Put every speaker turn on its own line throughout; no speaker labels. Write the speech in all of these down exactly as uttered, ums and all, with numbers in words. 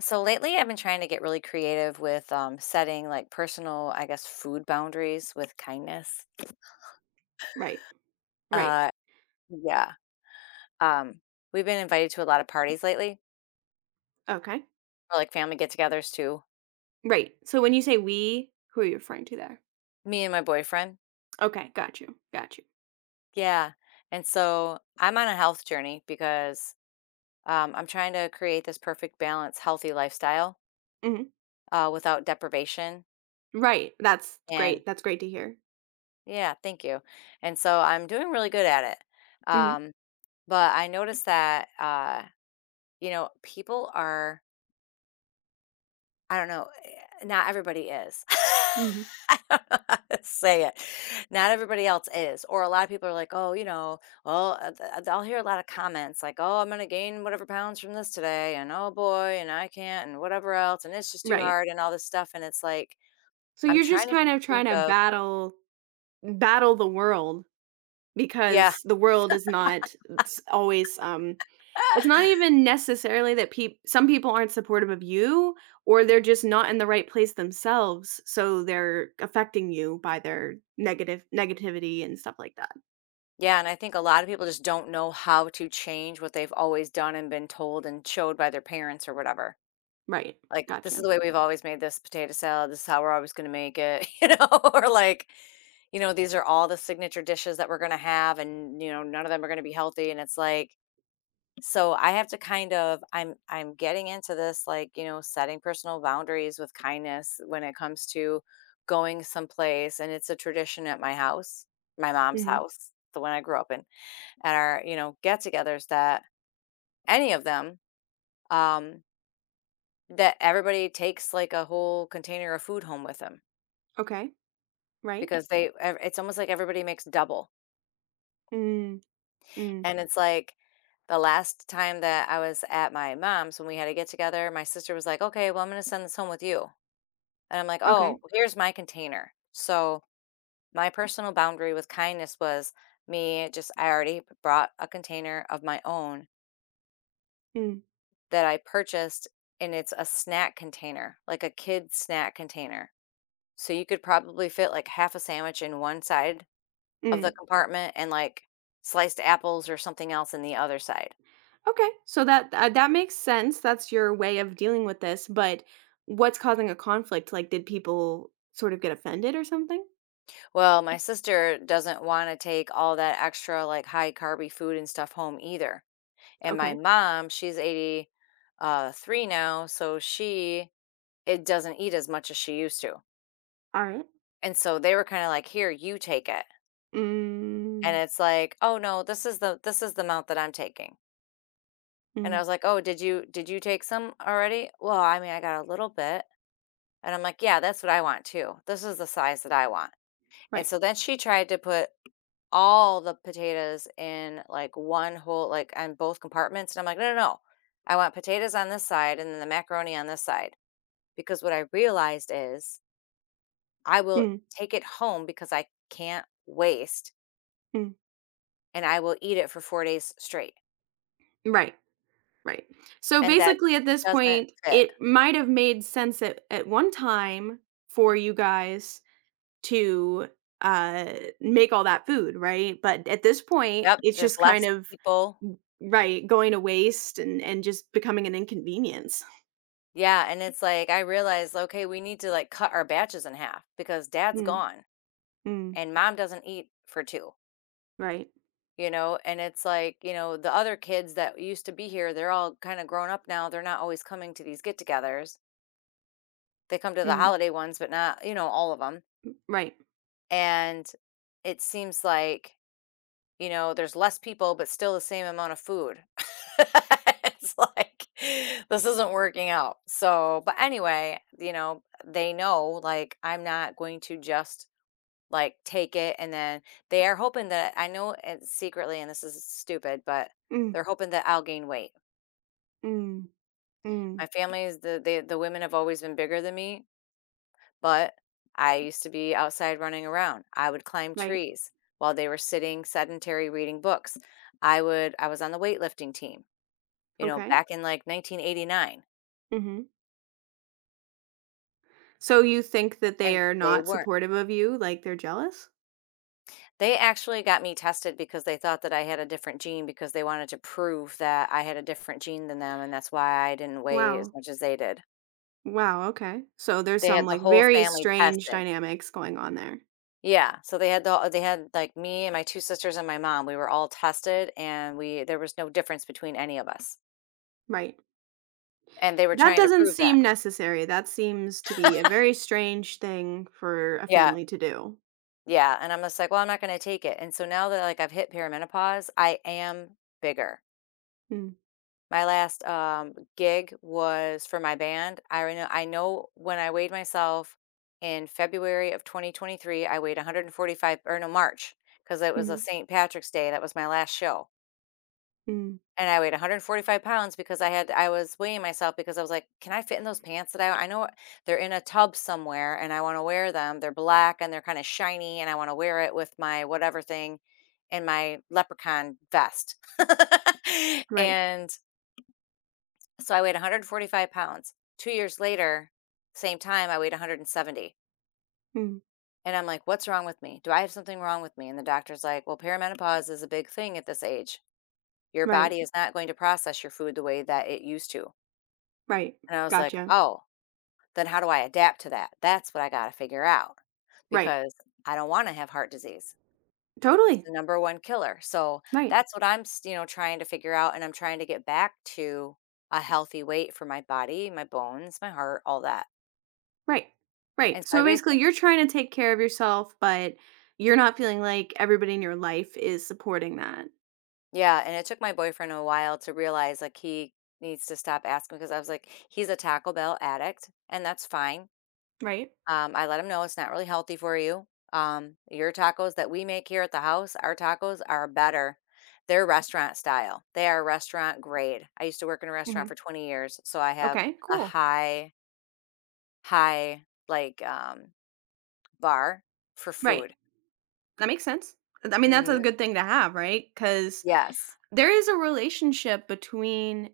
So lately, I've been trying to get really creative with um, setting like personal, I guess, food boundaries with kindness.
Right. Right.
Uh, yeah. Um, we've been invited to a lot of parties lately,
Okay.
or like family get togethers too.
Right. So when you say we, who are you referring to there?
Me and my boyfriend.
Okay, got you. Got you.
Yeah. And so I'm on a health journey because um, I'm trying to create this perfect balance, healthy lifestyle
Hmm.
uh, without deprivation.
Right. That's
And
great. That's great to hear.
yeah, thank you. And so I'm doing really good at it.
Hmm.
Um, but I noticed that. Uh, You know, people are, I don't know, eh, not everybody is.
Hmm.
I don't know how to say it. Not everybody else is, or a lot of people are like, "Oh, you know, well," uh, th- uh, I'll hear a lot of comments like, "Oh, I'm gonna gain whatever pounds from this today," and "Oh boy," and "I can't," and whatever else, and it's just too
Right.
hard, and all this stuff, and it's like
So
I'm
you're
trying
just
to
kind of
think
trying to
of.
battle battle the world
Yeah,
because the world is not it's always um it's not even necessarily that people some people aren't supportive of you, or they're just not in the right place themselves, so they're affecting you by their negative negativity and stuff like that.
yeah, and I think a lot of people just don't know how to change what they've always done and been told and showed by their parents or whatever.
Right.
Like, "This is
Gotcha.
the way we've always made this potato salad. This is how we're always gonna make it," you know, or like, you know, "These are all the signature dishes that we're gonna have, and, you know, none of them are gonna be healthy," and it's like, so I have to kind of, I'm I'm getting into this, like, you know, setting personal boundaries with kindness when it comes to going someplace, and it's a tradition at my house, my mom's
Mhm.
house, the one I grew up in, at our, you know, get-togethers that any of them, um that everybody takes like a whole container of food home with them,
Okay. Right.
because they ev- it's almost like everybody makes double.
Mm, mm.
And it's like, the last time that I was at my mom's, when we had to get together, my sister was like, "Okay, well, I'm going to send this home with you." And I'm like, "Oh,
Okay.
here's my container." So my personal boundary with kindness was, me just I already brought a container of my own
Mm,
that I purchased, and it's a snack container, like a kid snack container, so you could probably fit like half a sandwich in one side of the
mm.
compartment, and like sliced apples or something else in the other side.
Okay. So that uh, that makes sense. That's your way of dealing with this, but what's causing a conflict? Like did people sort of get offended or something?
Well, my sister doesn't want to take all that extra like high carby food and stuff home either. And my
Okay.
mom, she's eighty uh, three now, so she it doesn't eat as much as she used to.
All right.
And so they were kind of like, "Here, you take it." And
Mm,
it's like, "Oh no, this is the this is the amount that I'm taking." And I
mm.
was like, "Oh, did you did you take some already?" "Well, I mean, I got a little bit." And I'm like, "Yeah, that's what I want too. This is the size that I want." And
Right.
so then she tried to put all the potatoes in like one whole, like on both compartments. And I'm like, no, no, no. I want potatoes on this side and then the macaroni on this side. Because what I realized is, I will
Mm,
take it home because I can't waste,
mm.
and I will eat it for four days straight.
Right. Right. So
And that
basically at this
doesn't
point,
fit.
it might have made sense at, at one time for you guys to, uh, make all that food, right? But at this point,
Yep.
it's
There's
just kind
less
of
people.
mm, right, going to waste and and just becoming an inconvenience.
Yeah. And it's like, I realized, okay, we need to like cut our batches in half, because dad's
Mm,
gone
mm,
and mom doesn't eat for two.
right.
you know and it's like, you know the other kids that used to be here, they're all kind of grown up now, they're not always coming to these get-togethers. They come to the
Mm,
holiday ones but not, you know all of them.
right.
And it seems like, you know there's less people but still the same amount of food. It's like, this isn't working out. So but anyway, you know they know like I'm not going to just like, take it, and then they are hoping that I know, it's secretly, and this is stupid, but
Mm,
they're hoping that I'll gain weight.
mm, mm,
My family's is the they the women have always been bigger than me, but I used to be outside running around. I would climb
right.
trees while they were sitting sedentary reading books. I would I was on the weightlifting team, you know,
Okay.
back in, like, nineteen eighty-nine,
Mhm. So you think that they
and
are
they
not
weren't.
supportive of you, like, they're jealous?
They actually got me tested because they thought that I had a different gene, because they wanted to prove that I had a different gene than them, and that's why I didn't weigh as
Wow.
much as they did.
Wow, okay. So there's
They
some,
had the
like,
whole
very
family
strange
tested.
dynamics going on there.
Yeah, so they had the they had, like, me and my two sisters and my mom, we were all tested, and we there was no difference between any of us,
Right.
and they were
That
trying to
doesn't
prove that.
seem necessary. That seems to be a very strange thing for a
Yeah,
family to do.
yeah, and I'm just like, "Well, I'm not gonna take it," and so now that, like, I've hit perimenopause, I am bigger.
Mm,
My last, um, gig was for my band. I reno I know when I weighed myself in February of twenty twenty-three, I weighed one hundred forty-five, or no, March because it was a
mhm,
Saint Patrick's Day, that was my last show,
mm,
and I weighed one hundred forty-five pounds, because I had I was weighing myself because I was like, "Can I fit in those pants that I I know they're in a tub somewhere, and I wanna wear them. They're black, and they're kinda shiny, and I wanna wear it with my whatever thing and my leprechaun vest."
right,
And so I weighed one hundred forty-five pounds. Two years later, same time, I weighed one hundred seventy.
mm,
And I'm like, what's wrong with me? Do I have something wrong with me? And the doctor's like, well, perimenopause is a big thing at this age. Your
right,
body is not going to process your food the way that it used to.
right.
And I was like,
Gotcha.
oh, then how do I adapt to that? That's what I got to figure out,
Right.
because I don't want to have heart disease. It's
Totally.
the number one killer. So
Right,
that's what I'm, s- you know, trying to figure out. And I'm trying to get back to a healthy weight for my body, my bones, my heart, all that.
right,
And
right.
so I
So basically, you're
recently.
trying to take care of yourself, but you're not feeling like everybody in your life is supporting that,
Yeah, and it took my boyfriend a while to realize like he needs to stop asking, because I was like, he's a Taco Bell addict, and that's fine.
right?
Um, I let him know it's not really healthy for you. Um, your tacos that we make here at the house, our tacos are better. They're restaurant style. They are restaurant grade. I used to work in a
Hmm.
restaurant for 20 years, so I have
Okay,
a
cool.
high, high like um bar for
Right.
food.
That makes sense. I mean, that's a
Hmm.
good thing to have, right? Because
Yes.
there is a relationship between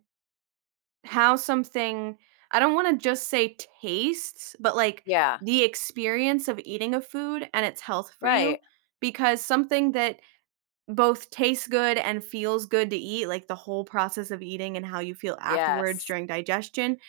how something I don't wanna just say tastes, but, like,
Yeah.
the experience of eating a food and its health for you,
Right.
because something that both tastes good and feels good to eat, like, the whole process of eating and how you feel afterwards
Yes.
during digestion,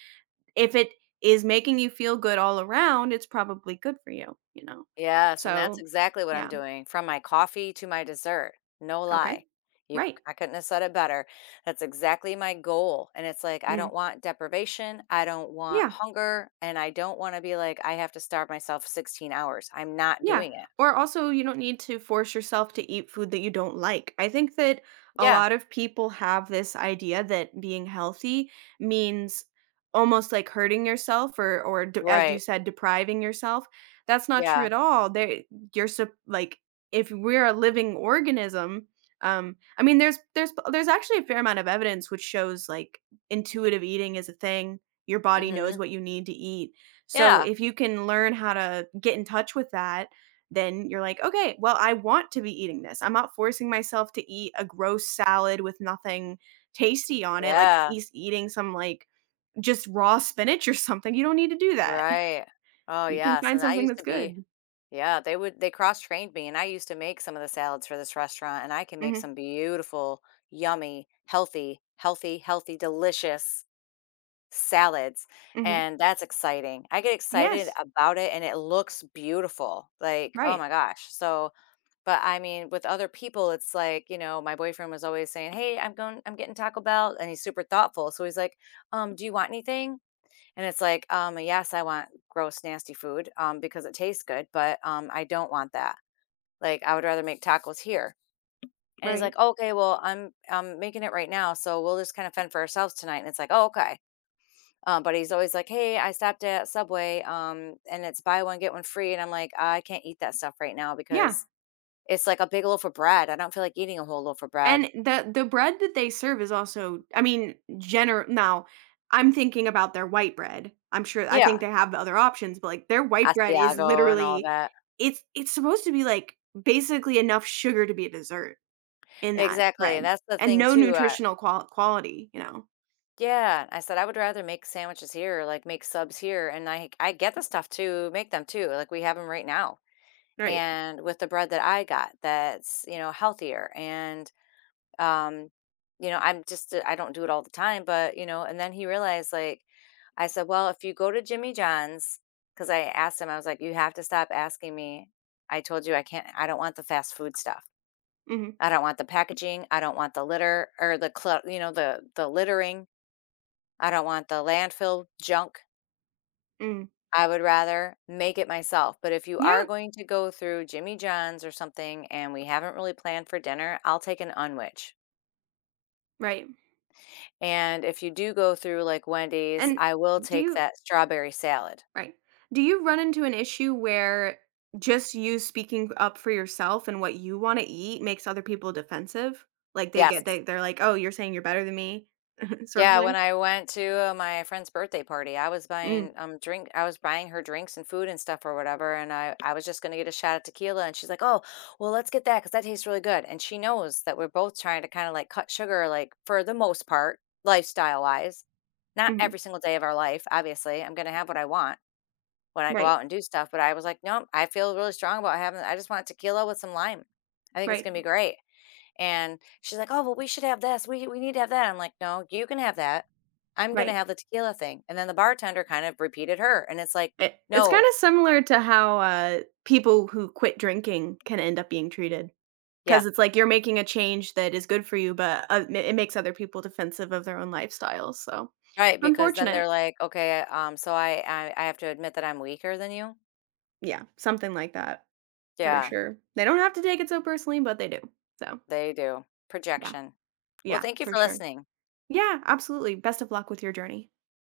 if it is making you feel good all around, it's probably good for you, you know?
Yes, and that's
So,
exactly what I'm
yeah.
doing from my coffee to my dessert. No
Okay.
lie. You
Right.
I couldn't have said it better. That's exactly my goal. And it's like, I
Mm.
don't want deprivation, I don't want
Yeah.
hunger, and I don't want to be like I have to starve myself 16 hours. I'm not
Yeah.
doing it.
Or also, you don't need to force yourself to eat food that you don't like. I think that a
Yeah.
lot of people have this idea that being healthy means almost like hurting yourself or or d- as you
Right.
said, depriving yourself. That's not true
Yeah.
at all. There you're sup- like, if we're a living organism, um I mean there's there's there's actually a fair amount of evidence which shows like intuitive eating is a thing. Your body knows
Mhm.
what you need to eat. So
Yeah.
if you can learn how to get in touch with that, then you're like, okay, well, I want to be eating this. I'm not forcing myself to eat a gross salad with nothing tasty on it, like
Yeah.
eas eating some like just raw spinach or something. You don't need to do that.
Right. Oh,
You can
yes.
find
And I
something
used
that's
to be.
good.
Yeah, they would they cross-trained me, and I used to make some of the salads for this restaurant, and I can make
Mhm,
some beautiful, yummy, healthy, healthy, healthy, delicious salads,
mhm.
and that's exciting. I get excited
Yes.
about it, and it looks beautiful. Like, oh my
Right,
gosh. So, but I mean, with other people, it's like, you know, my boyfriend was always saying, "Hey, I'm going I'm getting Taco Bell," and he's super thoughtful. So he's like, "Um, do you want anything?" And it's like, um, yes, I want gross, nasty food, um, because it tastes good, but um, I don't want that. Like, I would rather make tacos here. And he's
right.
like, "Okay, well, I'm I'm making it right now, so we'll just kind of fend for ourselves tonight." And it's like, "Oh, okay." Um, but he's always like, "Hey, I stopped at Subway, um, and it's buy one get one free." And I'm like, "I can't eat that stuff right now
Yeah.
because it's like a big loaf of bread. I don't feel like eating a whole loaf of
And
bread."
the the bread that they serve is also, I mean, general. Now, I'm thinking about their white bread. I'm sure I think
Yeah,
they have other options, but, like, their white bread is
Asiago and all of
literally
that.
it's it's supposed to be, like, basically enough sugar to be a dessert in that
Exactly.
bread
That's the
and
thing
no
too. I,
nutritional qual quality, you know?
yeah, I said I would rather make sandwiches here, like make subs here, and I I get the stuff to make them too. Like we have them right now.
Right.
And with the bread that I got that's, you know, healthier and um you know, I'm just uh, I don't do it all the time, but you know, and then he realized like I said, "Well, if you go to Jimmy John's, cuz I asked him I was like, "You have to stop asking me. I told you I can't I don't want the fast food stuff.
Mhm.
I don't want the packaging, I don't want the litter or the cl- you know, the the littering. I don't want the landfill junk.
Mm.
I would rather make it myself, but if you are
Yeah,
going to go through Jimmy John's or something and we haven't really planned for dinner, I'll take an unwich,
right.
and if you do go through, like, Wendy's,
And
I will
do
take
you
that strawberry salad.
Right. Do you run into an issue where just you speaking up for yourself and what you want to eat makes other people defensive? Like they get
Yes.
they they're like, "Oh, you're saying you're better than me," sort of
Yeah, when
thing.
I went to, uh, my friend's birthday party, I was
Mm,
buying, um, drink I was buying her drinks and food and stuff or whatever, and I I was just gonna get a shot of tequila, and she's like, "Oh, well, let's get that because that tastes really good," and she knows that we're both trying to kinda, like, cut sugar, like, for the most part, lifestyle-wise. Not
mhm.
every single day of our life, obviously, I'm gonna have what I want when I go
Right,
out and do stuff, but I was like, "Nope, I feel really strong about having I just want tequila with some lime. I think it's
right,
gonna be great." And she's like, "Oh, well, we should have this. We we need to have that." I'm like, "No, you can have that. I'm gonna
right.
have the tequila thing." And then the bartender kind of repeated her, and it's like,
It, it's kind
"No,
of similar to how uh, people who quit drinking can end up being treated,
yeah,
because it's like you're making a change that is good for you, but uh, ma- it makes other people defensive of their own lifestyles. So
right." Because then they're
unfortunate.
like, "Okay, um, so I I, I have to admit that I'm weaker than you."
Yeah, something like that. For
Yeah,
sure. They don't have to take it so personally, but they do. So,
they do
yeah.
projection. Well,
Yeah,
thank you
for
for
sure.
listening.
Yeah, absolutely. Best of luck with your journey.